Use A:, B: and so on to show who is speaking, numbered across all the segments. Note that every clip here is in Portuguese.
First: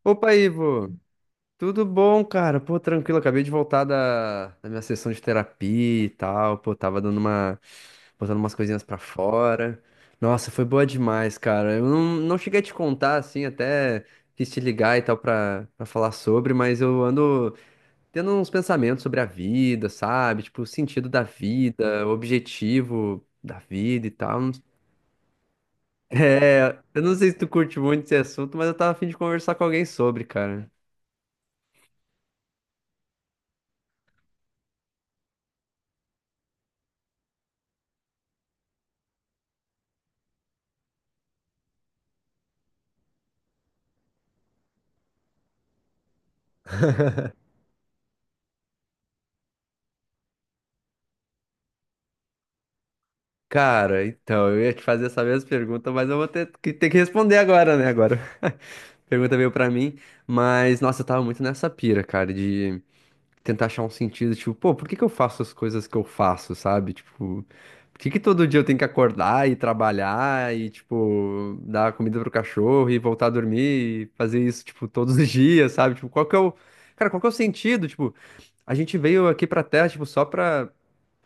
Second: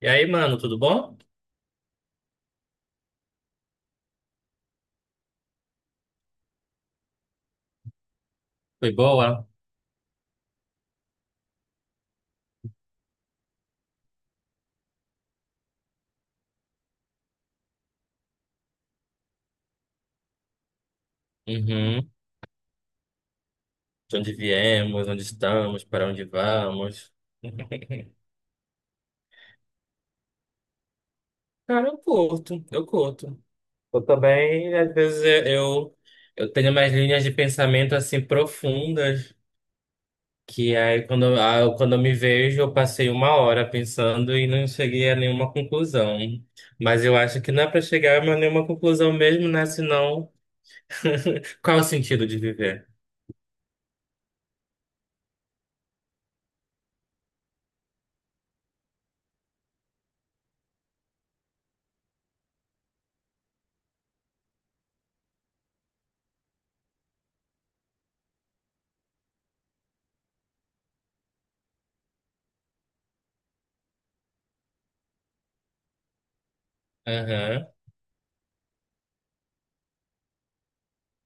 A: E aí,
B: Opa,
A: mano, tudo
B: Ivo!
A: bom?
B: Tudo bom, cara? Pô, tranquilo, acabei de voltar da minha sessão de terapia e tal. Pô, tava dando uma, botando umas coisinhas
A: Foi
B: pra
A: boa?
B: fora. Nossa, foi boa demais, cara. Eu não cheguei a te contar, assim, até quis te ligar e tal pra falar sobre, mas eu ando tendo uns pensamentos sobre a vida, sabe? Tipo, o sentido da vida, o
A: Uhum.
B: objetivo da vida e
A: De onde
B: tal.
A: viemos, onde estamos, para onde
B: É, eu
A: vamos?
B: não sei se tu curte muito esse assunto, mas eu tava a fim de conversar com alguém sobre, cara.
A: Cara, eu curto. Eu também, às vezes, eu tenho umas linhas de pensamento assim profundas, que aí quando eu me vejo, eu passei uma hora pensando e não cheguei a nenhuma conclusão. Mas eu acho que não é para chegar a nenhuma conclusão mesmo, né? Senão, qual é o sentido de viver?
B: Cara, então, eu ia te fazer essa mesma pergunta, mas eu vou ter que responder agora, né? Agora. Pergunta veio pra mim, mas nossa, eu tava muito nessa pira, cara, de tentar achar um sentido, tipo, pô, por que que eu faço as coisas que eu faço, sabe? Tipo, por que que todo dia eu tenho que acordar e trabalhar e, tipo, dar comida pro cachorro e voltar a dormir e fazer isso, tipo, todos os dias, sabe? Tipo, qual que é o. Cara, qual que é o
A: Aham.
B: sentido? Tipo, a gente veio aqui pra Terra, tipo,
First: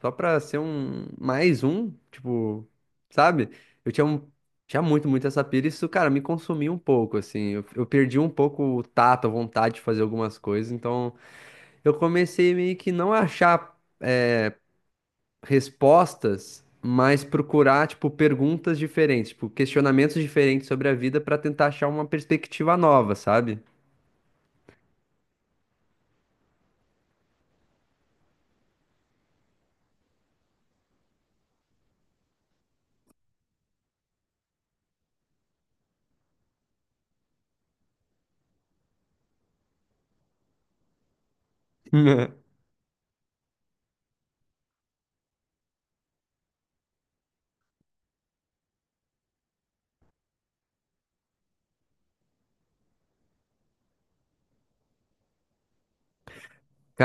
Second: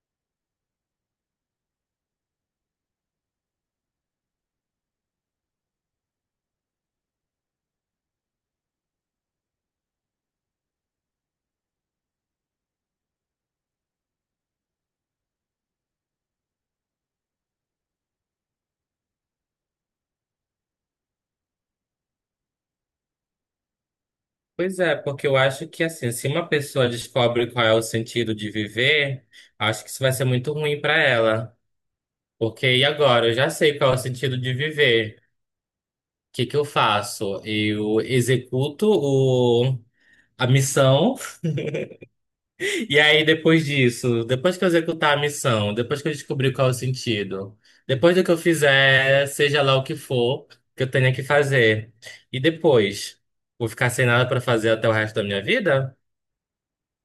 B: só pra ser um mais um, tipo, sabe? Eu tinha, tinha muito essa pira, e isso, cara, me consumiu um pouco, assim. Eu perdi um pouco o tato, a vontade de fazer algumas coisas, então eu comecei meio que não a achar respostas, mas procurar, tipo, perguntas diferentes, tipo, questionamentos diferentes sobre a vida pra tentar achar uma perspectiva nova, sabe?
A: Pois é, porque eu acho que assim, se uma pessoa descobre qual é o sentido de viver, acho que isso vai ser muito ruim para ela. Porque e agora? Eu já sei qual é o sentido de viver. O que que eu faço? Eu executo a missão, e aí depois disso, depois que eu executar a missão, depois que eu descobrir qual é o sentido, depois do que eu fizer, seja lá o que for que eu tenha que fazer, e depois, vou ficar sem nada para fazer até o resto da minha vida?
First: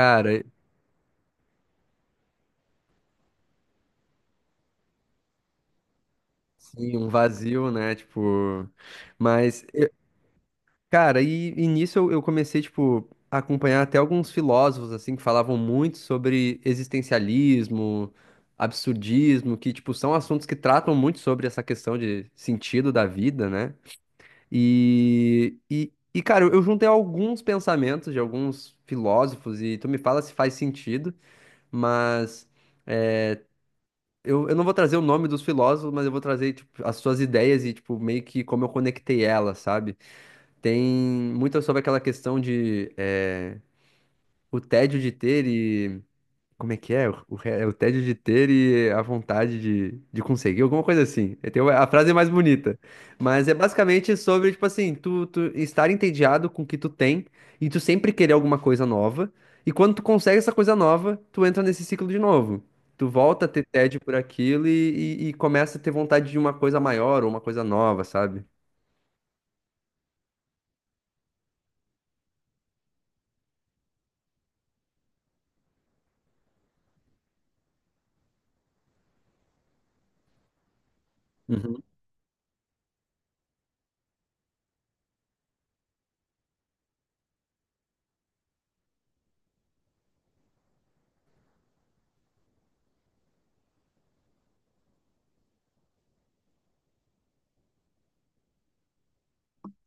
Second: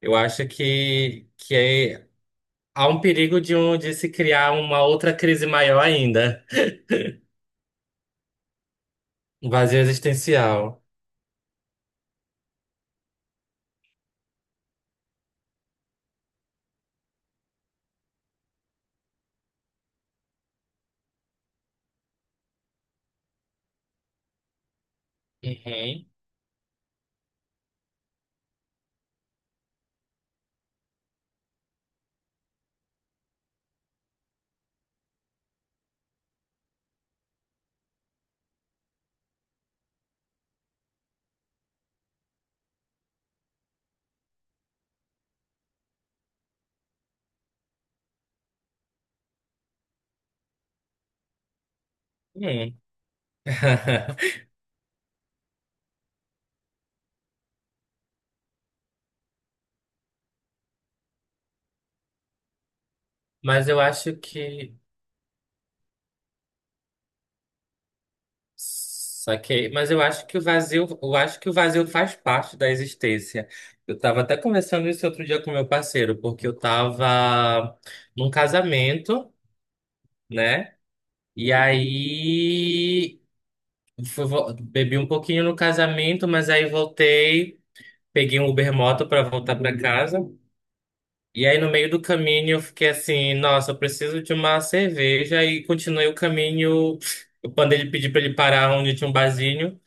A: Eu acho que há um perigo de de se criar uma outra crise maior ainda,
B: sim, um vazio, né? Tipo,
A: um
B: mas
A: vazio existencial.
B: cara, e nisso eu, comecei, tipo, a acompanhar até alguns filósofos, assim, que falavam muito sobre existencialismo, absurdismo, que, tipo, são assuntos que tratam muito sobre essa questão de sentido da vida, né? E, e,
A: Uhum.
B: e cara, eu juntei alguns pensamentos de alguns filósofos, e tu me fala se faz sentido, mas eu, não vou trazer o nome dos filósofos, mas eu vou trazer, tipo, as suas ideias e, tipo, meio que como eu conectei elas, sabe? Tem muito sobre aquela questão de o tédio de ter e. Como é que é? É o tédio de ter e a vontade de conseguir, alguma coisa assim. Tem a frase é mais bonita.
A: Hum.
B: Mas é basicamente sobre, tipo assim, tu estar entediado com o que tu tem e tu sempre querer alguma coisa nova. E quando tu consegue essa coisa nova, tu entra nesse ciclo de novo. Tu volta a ter
A: Mas eu
B: tédio por
A: acho
B: aquilo
A: que
B: e começa a ter vontade de uma coisa maior ou uma coisa nova, sabe?
A: saquei, mas eu acho que o vazio, eu acho que o vazio faz parte da existência. Eu estava até conversando isso outro dia com meu parceiro, porque eu estava num casamento, né? E
B: Uhum.
A: aí bebi um pouquinho no casamento, mas aí voltei. Peguei um Uber moto para voltar para casa. E aí, no meio do caminho, eu fiquei assim: nossa, eu preciso de uma cerveja. E continuei o caminho. Eu mandei ele pedir para ele parar onde tinha um barzinho.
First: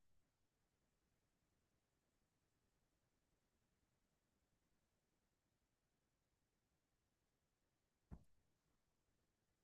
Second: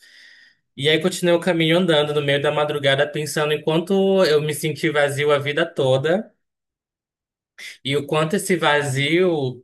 A: E aí, continuei o caminho andando no meio da madrugada, pensando em quanto eu me senti vazio a vida toda e o quanto esse vazio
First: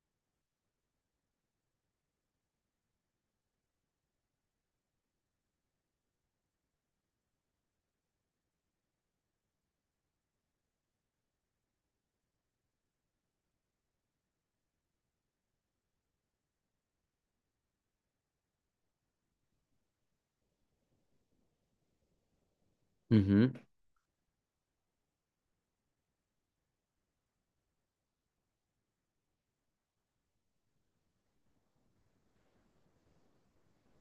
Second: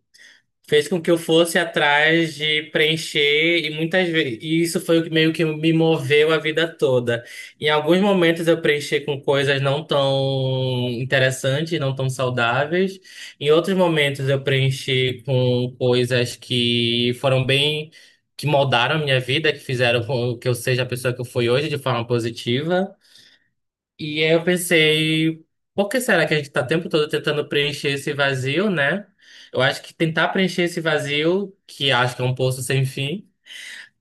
A: fez com que eu fosse atrás de preencher e muitas vezes e isso foi o que meio que me moveu a vida toda. Em alguns momentos eu preenchi com coisas não tão interessantes, não tão saudáveis. Em outros momentos eu preenchi com coisas que foram bem, que moldaram a minha vida, que fizeram com que eu seja a pessoa que eu fui hoje de forma positiva.
B: Uhum.
A: E aí eu pensei, por que será que a gente está o tempo todo tentando preencher esse vazio, né? Eu acho que tentar preencher esse vazio, que acho que é um poço sem fim,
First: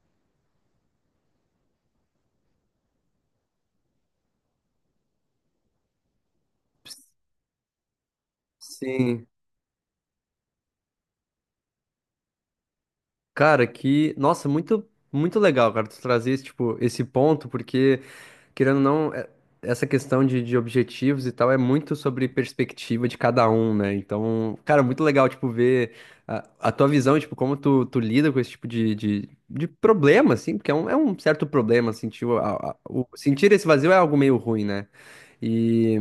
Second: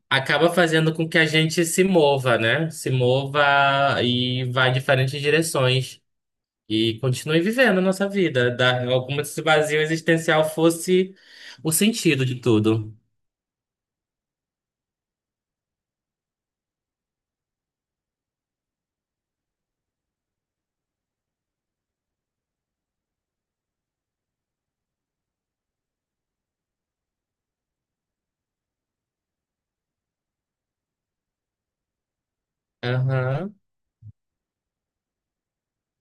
A: acaba fazendo com que a gente se mova, né? Se mova e vá em diferentes direções e continue vivendo a nossa vida, como
B: Sim.
A: se esse vazio existencial fosse o sentido de tudo.
B: Cara, que, nossa, muito legal, cara, tu trazer esse esse ponto, porque querendo ou não, essa questão de objetivos e tal é muito sobre perspectiva de cada um, né? Então, cara, muito legal, tipo, ver a tua visão, tipo, como tu lida com esse tipo de problema, assim, porque é um certo problema, sentir tipo, sentir
A: Aham.
B: esse vazio é algo meio ruim, né? E,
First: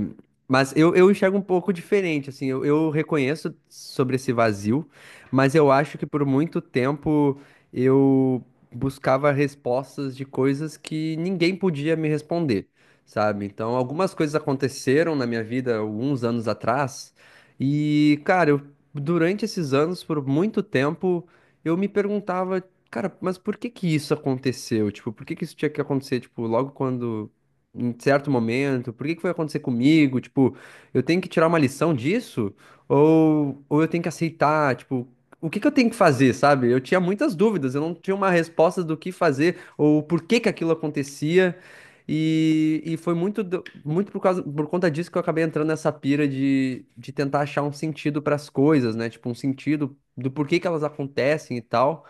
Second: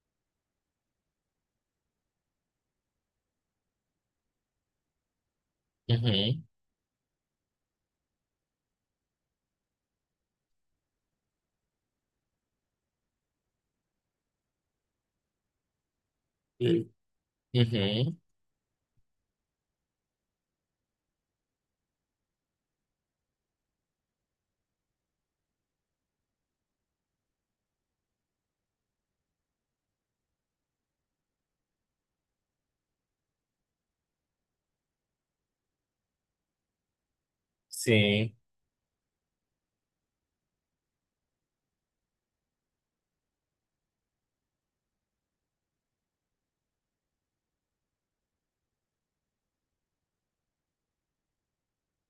B: mas eu, enxergo um pouco diferente, assim, eu reconheço sobre esse vazio, mas eu acho que por
A: Uhum.
B: muito tempo eu buscava respostas de coisas que ninguém podia me responder, sabe? Então, algumas coisas aconteceram na minha vida alguns anos atrás,
A: Uhum.
B: e, cara, eu, durante esses anos, por muito tempo, eu me perguntava, cara, mas por que que isso aconteceu? Tipo, por que que isso tinha que acontecer, tipo, logo quando. Em certo momento, por que que foi acontecer comigo? Tipo, eu tenho que tirar uma lição disso? Ou eu tenho que aceitar, tipo, o que que eu tenho que fazer, sabe? Eu tinha muitas dúvidas, eu não tinha uma
A: Sim,
B: resposta do que fazer ou por que que aquilo acontecia. E foi muito, muito por causa, por conta disso que eu acabei entrando nessa pira de tentar achar um sentido para as coisas, né? Tipo, um sentido do porquê que elas acontecem e tal.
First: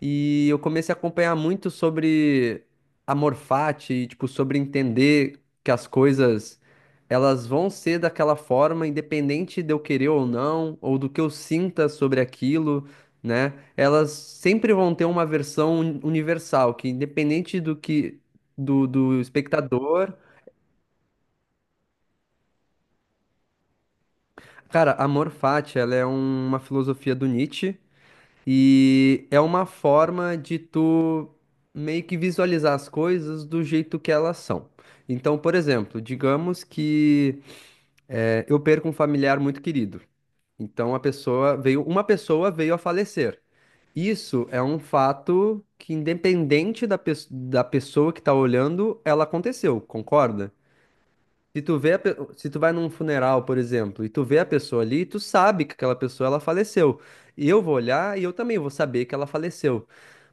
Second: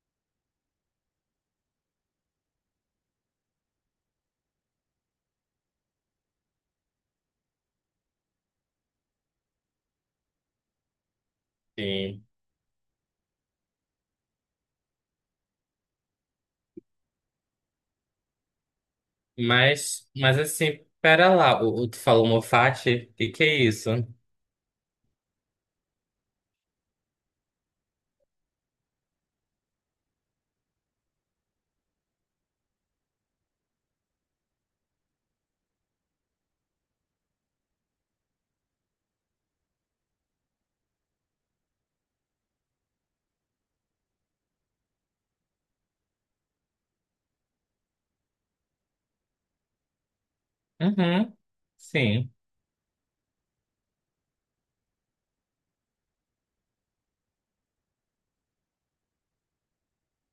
B: E eu comecei a acompanhar muito sobre amor fati, e, tipo, sobre entender que as coisas elas vão ser daquela forma, independente de eu querer ou não, ou do que eu sinta sobre
A: sim.
B: aquilo, né? Elas sempre vão ter uma versão universal, que independente do que do
A: Mas,
B: espectador.
A: pera lá, tu falou Moffat? O que que é isso?
B: Cara, amor fati, ela é uma filosofia do Nietzsche. E é uma forma de tu meio que visualizar as coisas do jeito que elas são. Então, por exemplo, digamos que eu perco um familiar muito querido. Então, a pessoa veio, uma pessoa veio a falecer. Isso é um fato que, independente da, da pessoa que tá olhando, ela aconteceu, concorda?
A: Uhum,
B: Se tu vê a
A: sim.
B: se tu vai num funeral, por exemplo, e tu vê a pessoa ali, tu sabe que aquela pessoa ela faleceu. E eu vou olhar e eu também vou saber que ela faleceu,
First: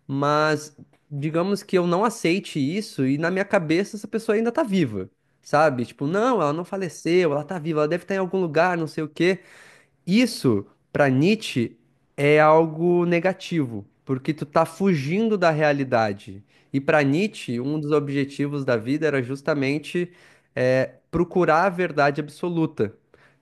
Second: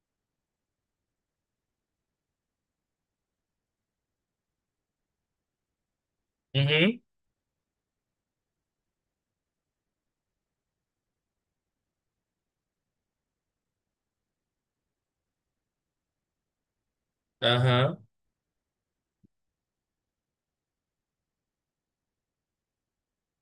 B: mas digamos que eu não aceite isso e na minha cabeça essa pessoa ainda tá viva, sabe? Tipo, não, ela não
A: Uhum,
B: faleceu, ela tá viva, ela deve estar em algum lugar, não sei o quê. Isso, para Nietzsche, é algo negativo, porque tu tá fugindo da realidade. E para Nietzsche, um dos
A: aham,
B: objetivos da vida era justamente procurar a verdade absoluta.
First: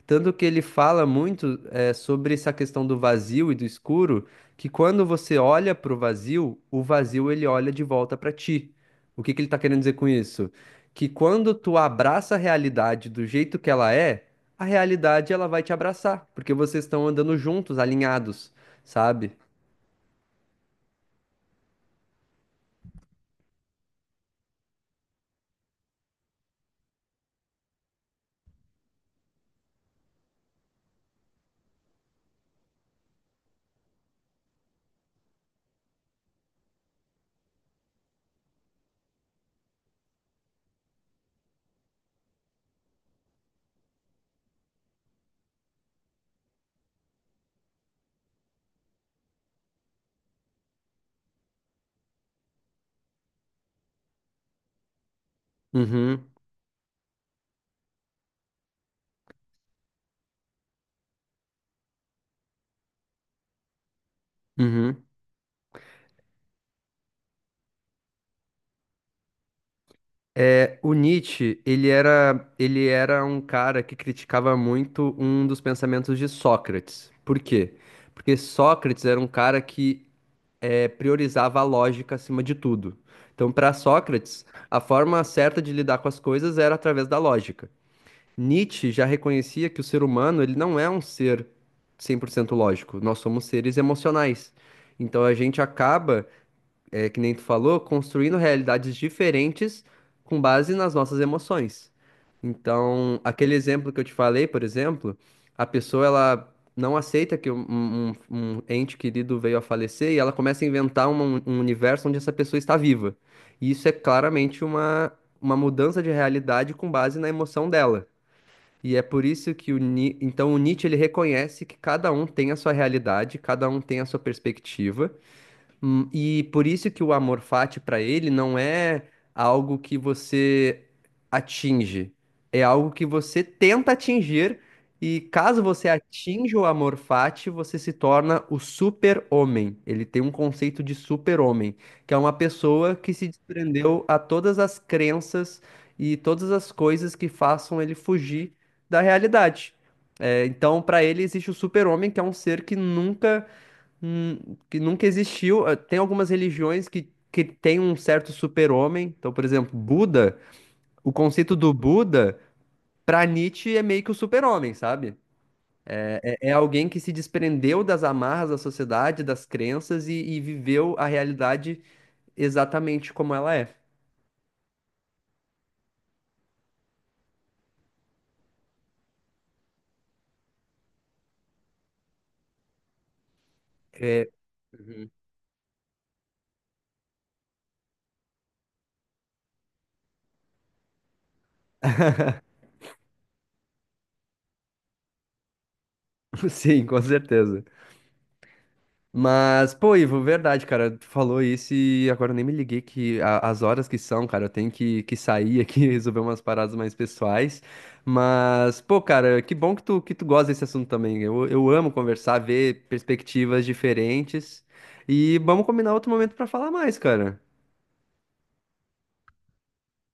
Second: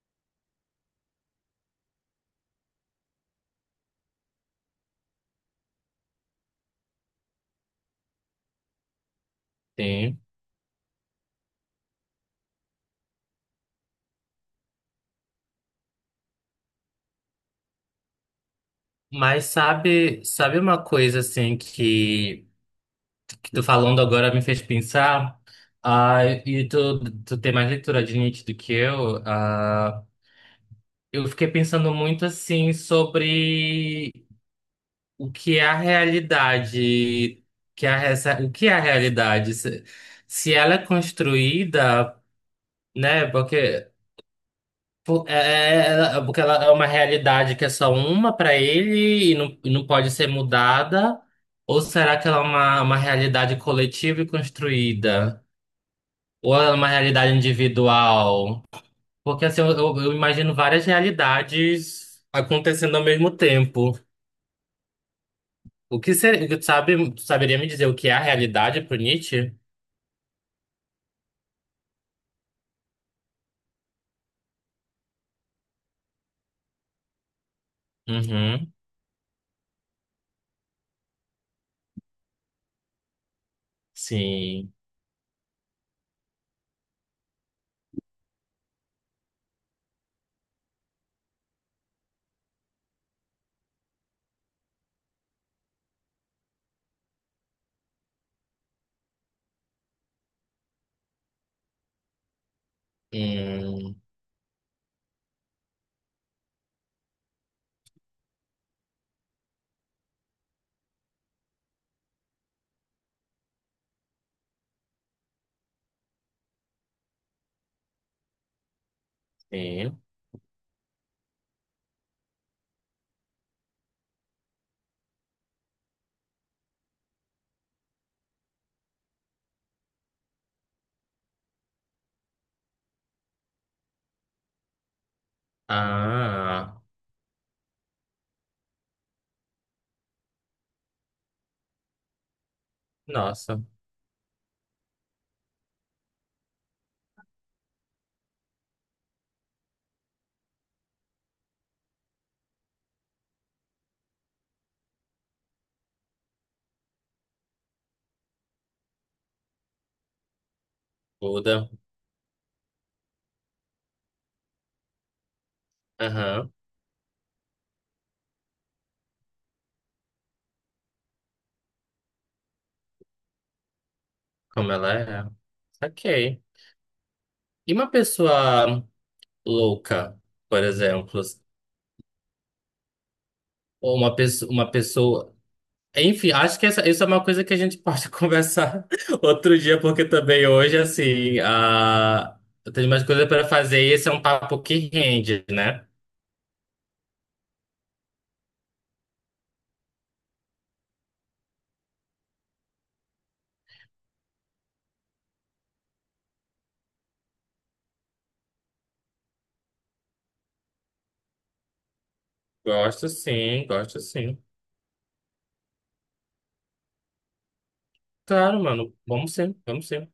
B: Tanto que ele fala muito sobre essa questão do vazio e do escuro, que quando você olha para o vazio ele olha de volta para ti. O que que ele está querendo dizer com
A: sim.
B: isso? Que quando tu abraça a realidade do jeito que ela é, a realidade ela vai te abraçar, porque vocês estão andando juntos, alinhados, sabe?
A: Mas sabe, sabe uma coisa assim que tu falando agora me fez pensar? Ah, e tu tem mais leitura de Nietzsche do que eu? Ah, eu fiquei pensando muito assim sobre o que é a realidade, que é a, essa- o que é a realidade? Se ela é construída. Né? Porque, porque ela é uma realidade que é só uma para ele e não pode ser mudada? Ou será que ela é uma realidade coletiva e construída?
B: Uhum,
A: Ou ela é uma realidade individual? Porque assim, eu imagino várias realidades acontecendo ao mesmo tempo.
B: uhum.
A: O que seria, tu sabe, tu saberia me dizer o que é a realidade pro Nietzsche?
B: É, o Nietzsche, ele era um cara que criticava muito um dos pensamentos de Sócrates. Por quê? Porque
A: Uhum,
B: Sócrates era um cara que priorizava a lógica acima de tudo. Então, para Sócrates,
A: sim.
B: a forma certa de lidar com as coisas era através da lógica. Nietzsche já reconhecia que o ser humano, ele não é um ser 100% lógico. Nós somos seres emocionais. Então a gente acaba, é, que nem tu falou, construindo realidades diferentes com base nas nossas emoções. Então, aquele exemplo
A: Hum,
B: que eu te falei, por exemplo, a pessoa ela não aceita que um ente querido veio a falecer e ela começa a inventar um universo onde essa pessoa está viva. E isso é claramente uma mudança de realidade com base na emoção dela. E é por isso que o
A: sim.
B: Então o Nietzsche ele reconhece que cada um tem a sua realidade, cada um tem a sua perspectiva. E por isso que o amor fati para ele não é algo que você atinge, é algo que você tenta atingir, e caso você atinja o
A: Ah,
B: amor fati, você se torna o super-homem. Ele tem um conceito de super-homem, que é uma pessoa que se
A: nossa,
B: desprendeu a todas as crenças e todas as coisas que façam ele fugir da realidade. É, então, para ele existe o super-homem, que é um ser que nunca. Hum, que nunca existiu. Tem algumas religiões que têm um certo super-homem. Então, por exemplo, Buda, o conceito
A: Buda.
B: do Buda, para Nietzsche, é meio que o super-homem, sabe? É, é
A: Aham,
B: alguém que se desprendeu das amarras da sociedade, das crenças e viveu a realidade exatamente como ela é.
A: como ela é. Saquei. E uma pessoa louca, por exemplo, ou
B: É,
A: uma pessoa, enfim, acho que essa, isso é uma coisa que a gente pode conversar outro dia, porque também hoje, assim, a... eu tenho umas coisas para fazer e esse é um papo que rende, né?
B: sim, com certeza. Mas, pô, Ivo, verdade, cara, tu falou isso e agora eu nem me liguei que as horas que são, cara, eu tenho que sair aqui e resolver umas paradas mais pessoais. Mas, pô, cara, que bom que tu gosta desse assunto também. Eu amo conversar, ver
A: Gosto
B: perspectivas
A: sim, gosto sim.
B: diferentes. E vamos combinar outro momento pra falar mais, cara.
A: Claro, mano, vamos sim, vamos sim.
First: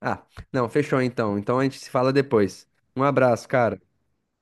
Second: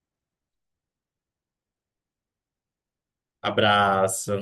B: Ah, não, fechou então. Então a gente se fala depois. Um abraço, cara.
A: Abraço.